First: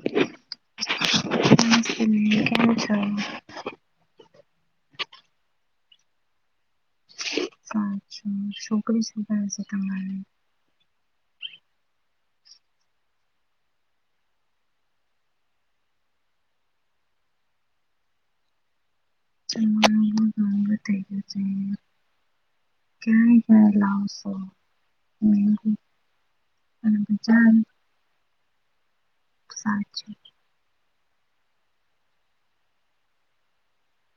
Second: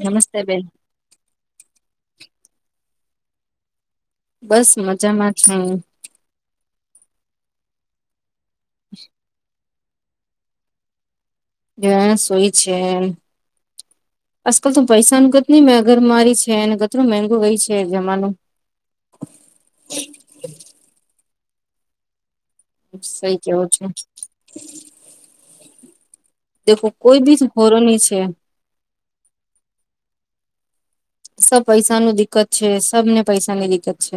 નમસ્તે બેન. [unintelligible] બસ મજામાં છું. સાચ્છા છોકરી છોકરા છે તમે? હ સોય છે એમ. આજકાલ તો પૈસાનું કત નહી મેંગર મારી છે અનેને કતરું મગું ગય છે જમાનું. [unintelligible] [unintelligible] કેણે સઈ કે કેવો છે લાવસો. દખો કોઈ બી હોરો ન છે. સાચી. સબ પૈસાનું દિકકત છે સબને પૈસાની દિક્કત છે.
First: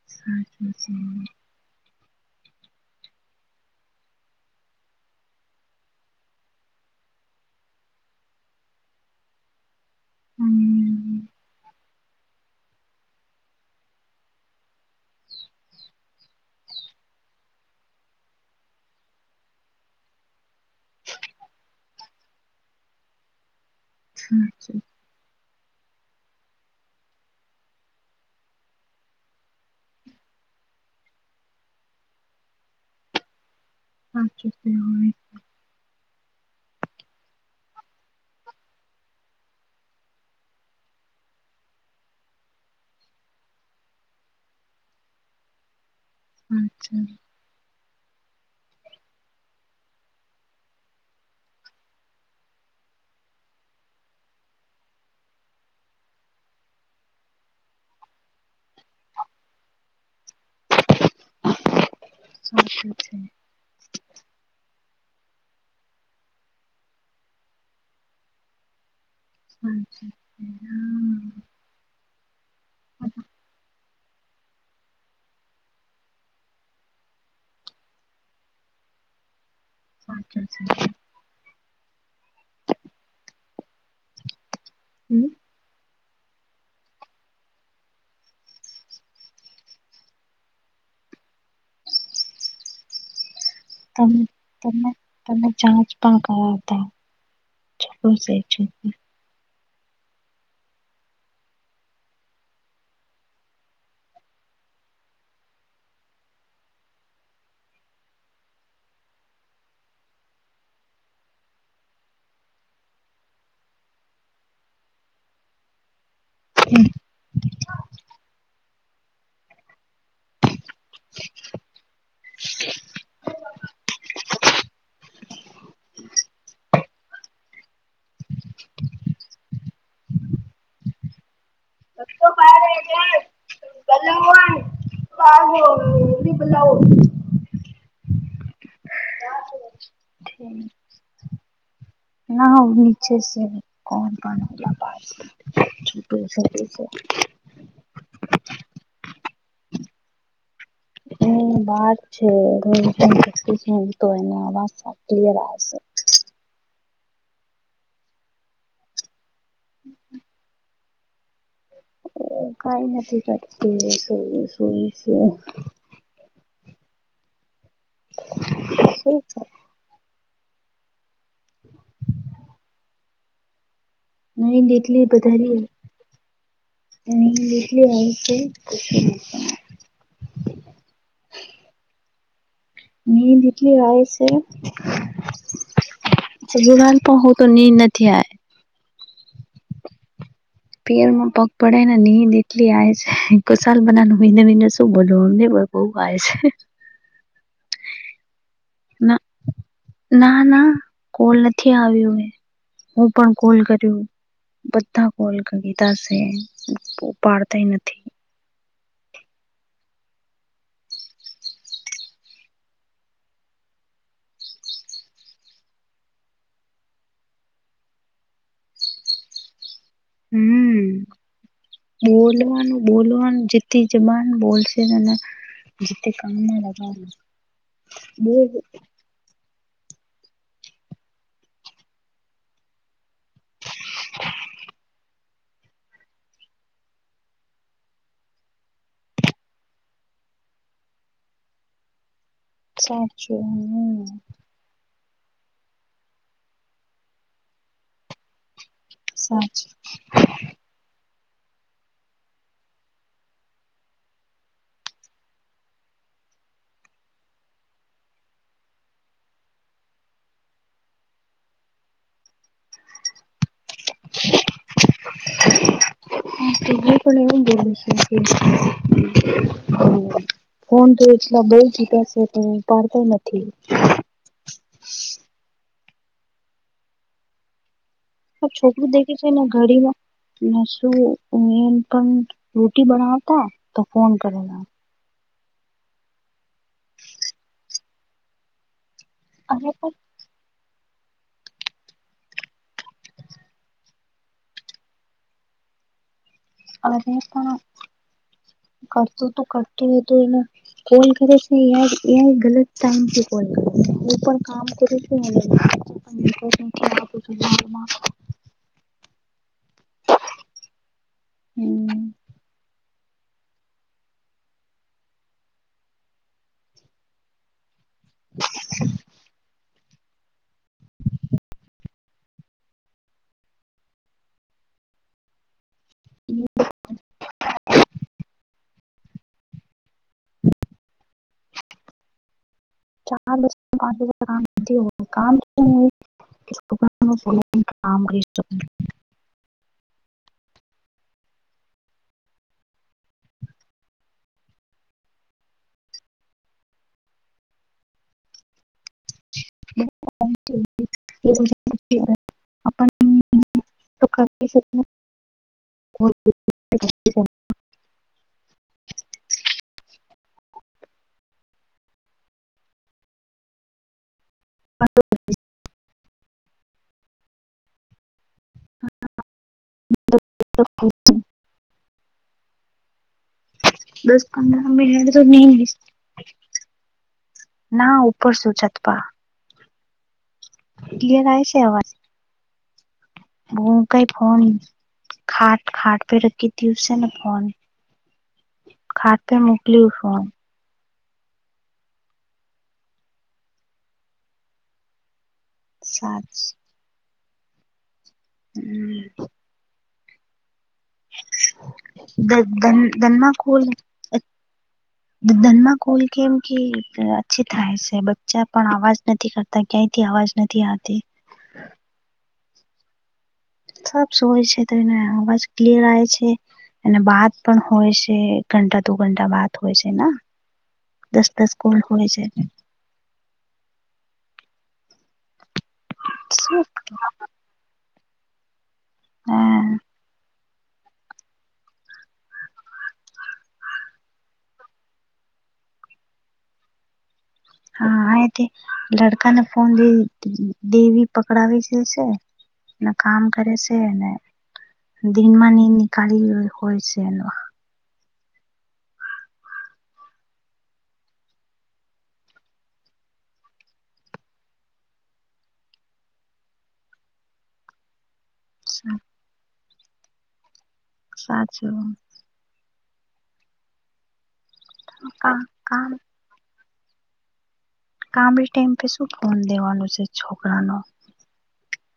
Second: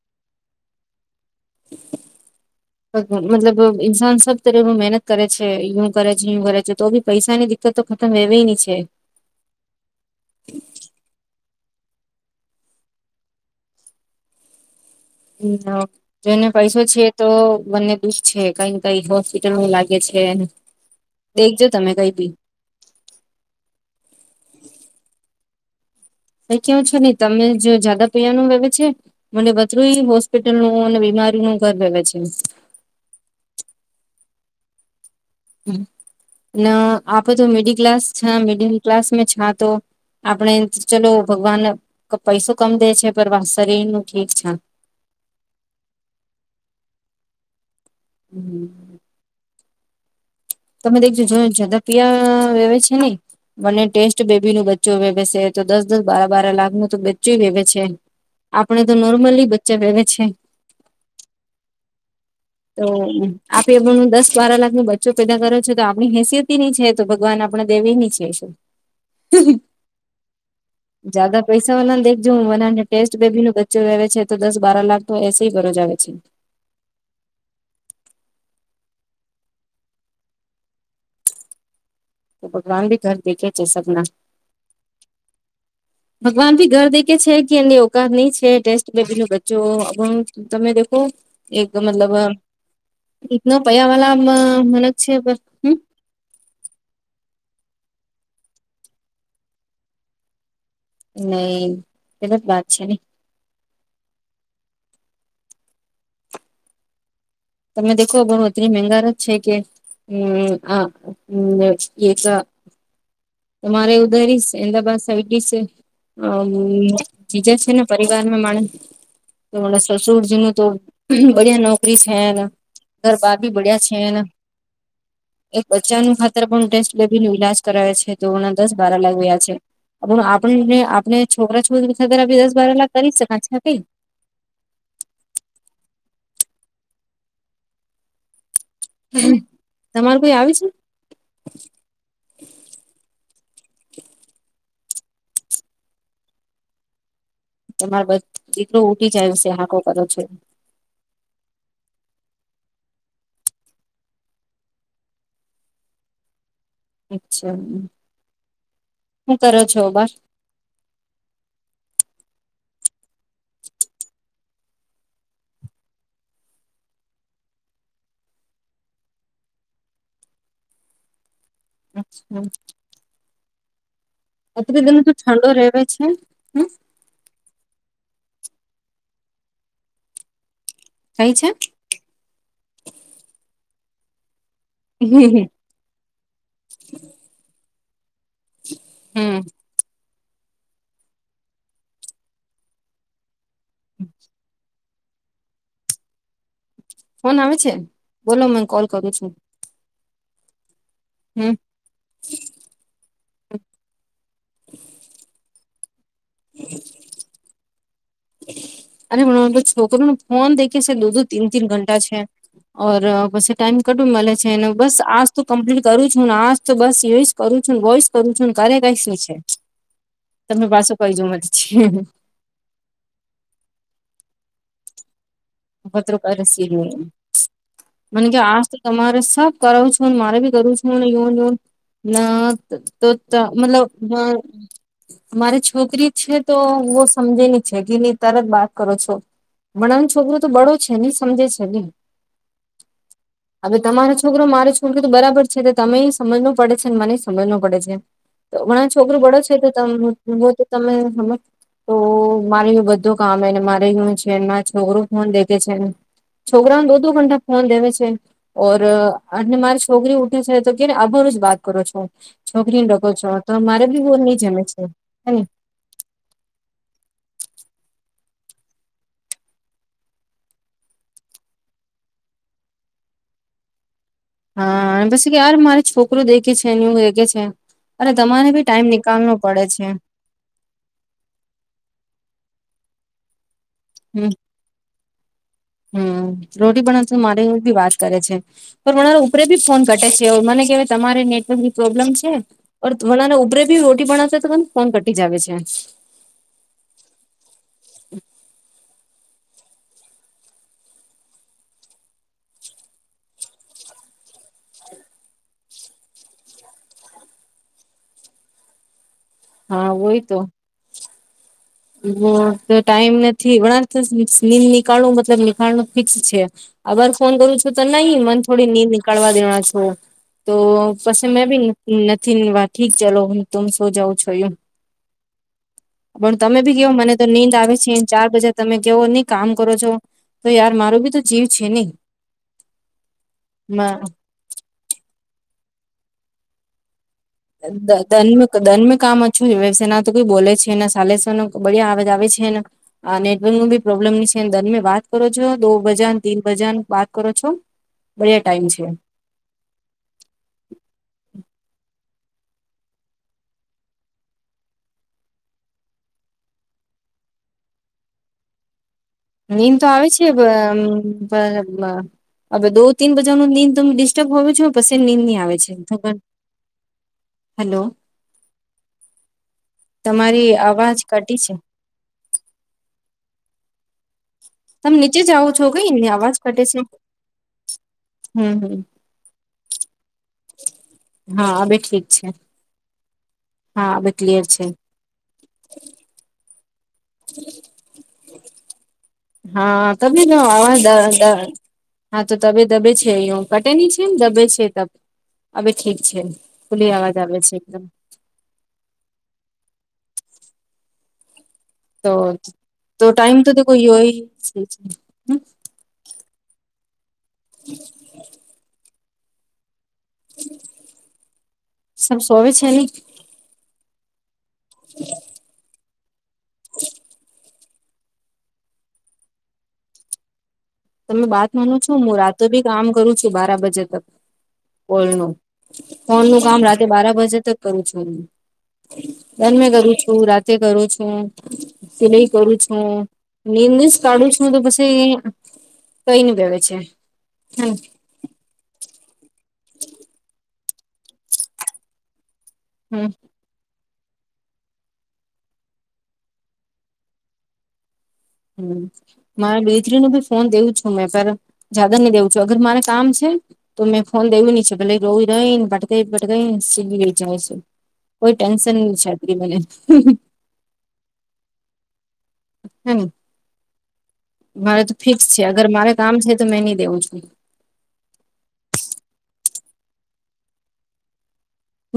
[inaudible] મતલબ ઇન્સાન સબ તરે મહેનત કરે છે યું કરે છે યુ કરે છે તો બી પૈસા નની તો ખતમ હવી ની છે. હમ. [inaudible] હમ. [inaudible] જેને પૈસો છે એતો મને દુખ છે કઈને કઈ હોસ્પિટલમાં લાગે છે ને દેખજો તમે કઈ બી. હા. [inaudible] કેવું છે ને તમે જે જગા પિયાનું વવે છે. મને વધધું હોસ્પિટલ ન અને બીમારી ન ઘર રહેવે છે. અચ્છાય. [inaudible] ન આપડે તો મિડલ ક્લાસ છ મિડલ ક્લાસમાં છ તો. આપણે ચલો ભગવાન પૈસો કમ દે છે પર શરીર નું ઠીક છે. અચ્છા. હમ. તમે દેખજો જો જાદા પિયા વેવે છે ને. મને ટેસ્ટ બેબી નું બચ્ચું વેવે છે તો દસ દસ બાર બાર લાખ નું તો બચ્ચું વેવે છે. આપડે તો નોર્મલી બચ્ચા વહેવે છે. [inaudible] તો સાચું છે આપે પણું દસ બાર લાખ નું બચ્ચું પેદા કરો છો તો આપણી હેસિયતી ની છે તો ભગવાન આપણા દેવી ની છે શું. અચ્છા હમ [inaudible] દેખજના ટેસ્ટ બેબી નો બચ્ચો રહેવે છે તો દસ બાર લાખ તો એસે ભરોજ આવે છે. અચ્છા ભગવાન બી ઘર દેખે છે સબના. હમ ભગવાન ભી ઘર દે કે છે કે એની ઓકાત નહી છે ટેસ્ટ બેબી નું બચ્ચુ તમે દખો એક મતલબ ઈતના પયા વાળા તમે મન તમે જ છે હમ [inaudible] નહી ગલત બાત છે ને. તમે દેખો ઘણું એટલી મેઘર જ છે કે હમ આ એક તમારે ઉધરી શે અમદાબાદ સાઈડ બી શે? અમ બીજા છે ને પરિવારમાં માણસ હણા સરસુડજી નું તો બડિયા નોકરી છે એને ઘરબાર બી બડીયા છે ન એક બચ્ચાનું ખાતર પણ ટેસ્ટ બેબી નું ઈલાજ કરાવે છે તેઓના દસ બાર લાખ વયા છે. આપણને આપણે છોકરા છોકરી ખગરી દસ બાર લાખ કરી શક છે ક? ક [inaudible] બલાઓ [inaudible] તમારું કોઈ આવી છે? ના નીચે છે કોણ પણ [inaudible] તમારે બસ એટલું ઉટી જાય છે હાકો કરો છો વા છેશે અચ્છા હું કરો છો બાર કઈ નથી કરતી [inaudible] છે [inaudible] અચ્છા [inaudible] નીંદ એત્રી દન એટલી ઠંડો રહે બધારી છે હ? છે [inaudible] કઈ છે? નનીદટલી હ છે હમ હ સ જોવાન પ હું તો નિની ન થાય હમ પેરમાં પગ પડે ને નીંદ એટલી આવે છે ઘસાલ બના તું બોલોને બહુ કાય છે ફોન આવે છે બોલો મને કોલ કરું ના છું ના ના કોલ હમ નથી આવ્યું મે હું પણ કોલ કર્યું બધા કોલીધ પાડતાય નથી અનેરે છોકરો ન ફોન દેખે છે લુંધું તીન તીન ઘંટા છે ઓર પછી ટાઈમ કટું મળે છેને બસ આજ તો કમ્પ્લીટ કરું છ હું ને આજ તો બસ એય કરું છું ને વોઈસ કરું છું ક કઈ શું છે તમે હમ પાછું કઈ જોમ જ છી બોલવાનું બોલ જતી જબાન બોલશે એના ત રૂપિયા રસી લ એ મને બો કે આજ તો તમારે સબ [unintelligible] કરાવું છું અને મારે બી કરું છું અનેને યોન ન [unintelligible] ના તો મતલબ હ મારી છોકરી છે તો હ સમજેની છે કેી નની તરત બાત કરો છો [unintelligible] વણાને છોકરો તો બળો છે નહી સમજે છે નને સાચું [unintelligible] હવે હમ તમારો છોકરો મારે છો શુ કીધું બરાબર છે તમે સમજવું પડે છેને મને સમજવું પડે છે તો છોકરું બળો છે તો સાચું ત હો [unintelligible] તમે સમજ તો મારે એ બધું કામને મારે એવુ છે મા છોકરો ફોન દેખે છે છોકરાઓને દોધો ઘંા ફોન દેવે છે [unintelligible] ઓર અને મારી છોકરી ઉઠે છે તો કેને આભારું જ વાત કરો છો [unintelligible] છોકરી ને ડકો છો તો મારે બી બહ નઈ જમે છે હે [unintelligible] હ પણ એવું બે [unintelligible] ફોન તો એટલા બ જુ્યા છે તો પાાડતો નથી [unintelligible] હા પછી યાર મારે છોકરો દેખે છે ન્યુ દેખે છે અરે તમારે બી ટાઈમ છોકરું દેખે છે નનીિકાલનો ને પડે છે ઘડીમાં શું મેન પણ રોટી બનાવતા તો ફોન હમ કરેલા હમ રોટી પણના મારે બી વાત કરે છે પણ પણરા ઉપરે બી અરે ફોન પણ ઘટે છે મને કેહેવાય તમારે નેટવર્કની પ્રોબ્લેમ છે. ઓ વનાને ઉપરે ભી રોટી બનાવશે તોમ ફોન કટી જાવ છે [unintelligible] અ કડ તોું કડું એ તોું એને કોલ કરે છે ગત ટાઈમથી કોલ કરે કામ કરું છે કોશમાં [unintelligible] હા હોય તો હમ હ તો ટાઈમ નથી વણા નીંદ નીકાાળું મતલબ લખાણ નું ફિક્સ છે [inaudible] [unintelligible] આભર ફોન કરું છું તો નહી મને થોડી ની નીકળવા દેણા છો. તો પછી મેં ભી નથી ને વા ઠીક ચાલ હ તમ સોજાવં છોય. તમે ભી કયો મને. તો નીંદ આવે છે ચાર બજે તમે જઓ નહી કામ કરો છો તો યાર મારું બી તો જીવ છે નહી ચારસ કામ કામ [unintelligible] [inaudible] કરી ધન્મ શકું ધનમ કામ શુંસેના તો કોઈ બોલે છે ને સાલેસવ બિયાજ આવે છે ને [unintelligible] નેટવર્ક ન બી પ્રોબ્લેમ ન છે તમે વાત કરો છો દો બજાર તીન બજાર વાત કરો છો બે ટાઈમ છે. [inaudible] [inaudible] નીંદ તો આવે છે હવે દો તીન બજા ન નીંદ ડિસ્ટર્બ હો જો પછ નીંદની આવે છે. હેલો તમારી અવાજ ઘટી છે. બસ. [inaudible] તમે અ નીચે તો જ આવો છો કઈ અવાજ કટે છે ના ઉપર [inaudible] હમ હમ ક્લિયર આવે છે આવાજ. અચ્છા. ભૂ કઈ ફોન છે ખાટ ખાટ પે રખી હતીીસે ન. પે હા મોકલ્યું ફોન તી નવા દ. [unintelligible] હા તો તબ દબે છે અહી પટેની છેમ દબે છે. હવે ઠીક છે સાચ ખુલ્લી અવાજ આવે છે એકદમ. હમ્મ. તો ધન તો ધનમાં ટાઈમ તો ખોલ કોઈ હોય ધનમાં કૂલ કેમ કે અછી થાય છે બચ્ચા પણ અવાજ નથી કરતા. ક્યાંયથી અવાજ નથી આવતી. સર સોવે છે. સબ સોયે છે. ત એને આવાજ ક્લીયર આવે છે. અને બાદ પણ હોય છે, ઘંટા દુ ઘંટા બાદ હોય છે. તમે દસ બાત દસ કોલ માનું છો હોય હું છે રાતો બી કામ કરું છુ. બાર બજે તક કોલ પર. ફોન નું કામ શું રાતે બાર વાજે તક કરું છું હું દન્ મે કરું છુ. રાત તે કરું છો તે નઈ કરું છું નિમને જ કાઢું છું તો પછી કઈ ન ભવે છે. હા, એથી લડકાને ફોન દેવી પકડાવી જશે. હમ કામ કરે છે ને? દિનમા નીંદ નિકાલી છે ન. [inaudible] મારે બેતરી ન ભી ફોન દેવું છું મેં જદા નહી દેવું છું અગર મારે કામ છે. તો મેં ફોન દેવું હી છે, ભલે રો રહી ને પટકાઈ પટકાઈને સીલી ગઈ જાય છે. કોઈ ટેન્શન ના છે મને. સાચુ. હે ને મારે તો ફિક્સ છે અગર મારે કામ છે તો મે નઈ દેવું છુ. કામડી ટાઈમ પ શું ફોન દેવાનું છે છોકરા ન.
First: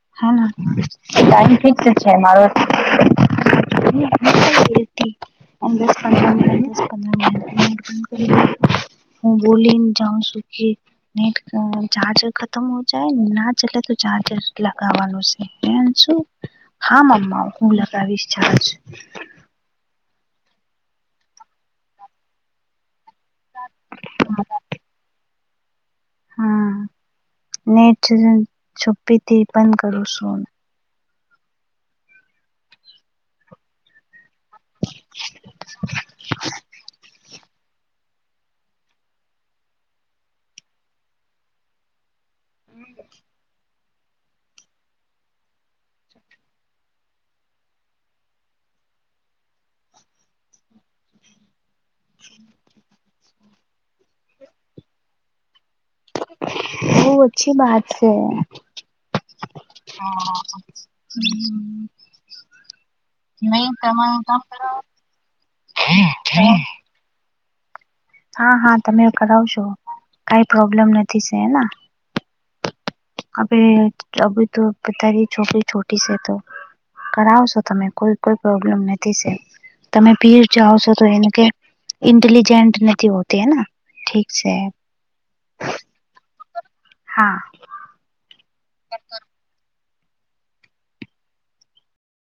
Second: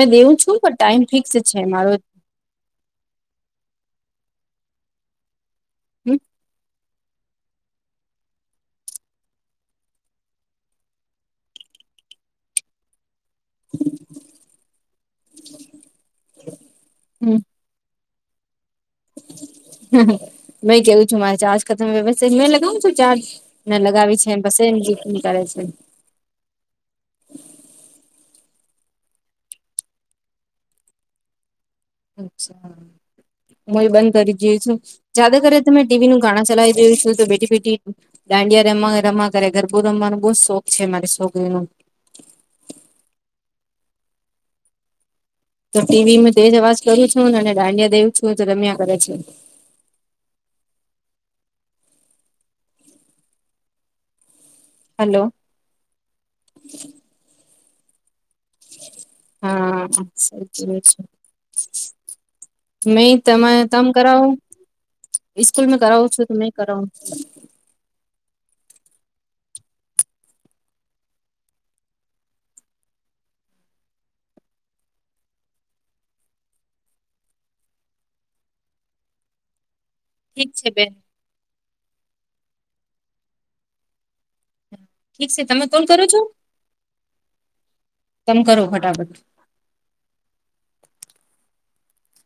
મેં હે દેવું છું પણ ટાઈમ એ ફિક્સ ગાડી છે ઠીક છે. મારો [inaudible] પંદ મ કરી હું બોલીને જાઉ છુ. કે નેટ ચાર્જર ખતમ હો જાય ના ચલે તો ચાર્જર લગાવવાનું છે. હા મમ્મા હું લગાવી ચાર્જ. મેં કેવું છું મારે ચજકા ત વ્યવસ્થાય મેં લગાવું છુ. ચારજ ને લગાવી પછી બ એમ નિકાડે છે. હા નેટ છુપ્પી થી પણ કરું છુ. અચ્છા હું એ બંધ કરી દ છુ. જદા કરરે તમે ટીવી નું ગાણા ચલાવી દું છુ. તો બેટી બેટી દાંડિયા રમવા રમા કરે ગરબું રમવાનો બહુ જ શોખ છે. મારે સોકરી નુ. [inaudible] તો ટીવી તેજ અવાજ કરું છું ને અને દાંડિયા દેવું છું તો રમ્યા કરે છે. હલો. બહ અચ્છી વાત છે. હા છે. મે તમે નહી તમ તમારું કરાવો કામ કરાવો સ્કૂલમાં કરાવું છો. તો મે કરાવુ હા, હા તમે કરાવશો કઈ પ્રોબ્લેમ નથી છેના. અબે અભી તો બતારી છોકરી છોટી છે. તો કરાવશો તમે કોઈ કોઈ પ્રોબ્લેમ નથી સ તમે પીર ઠીક છે જાઓ બેન છો તો એને ક ઇન્ટેલિજન્ટ નથી હોતી હેના ઠીક છે. ઠીક છે તમે કોણ કરો છો. હા તમે કરો ફટાફટ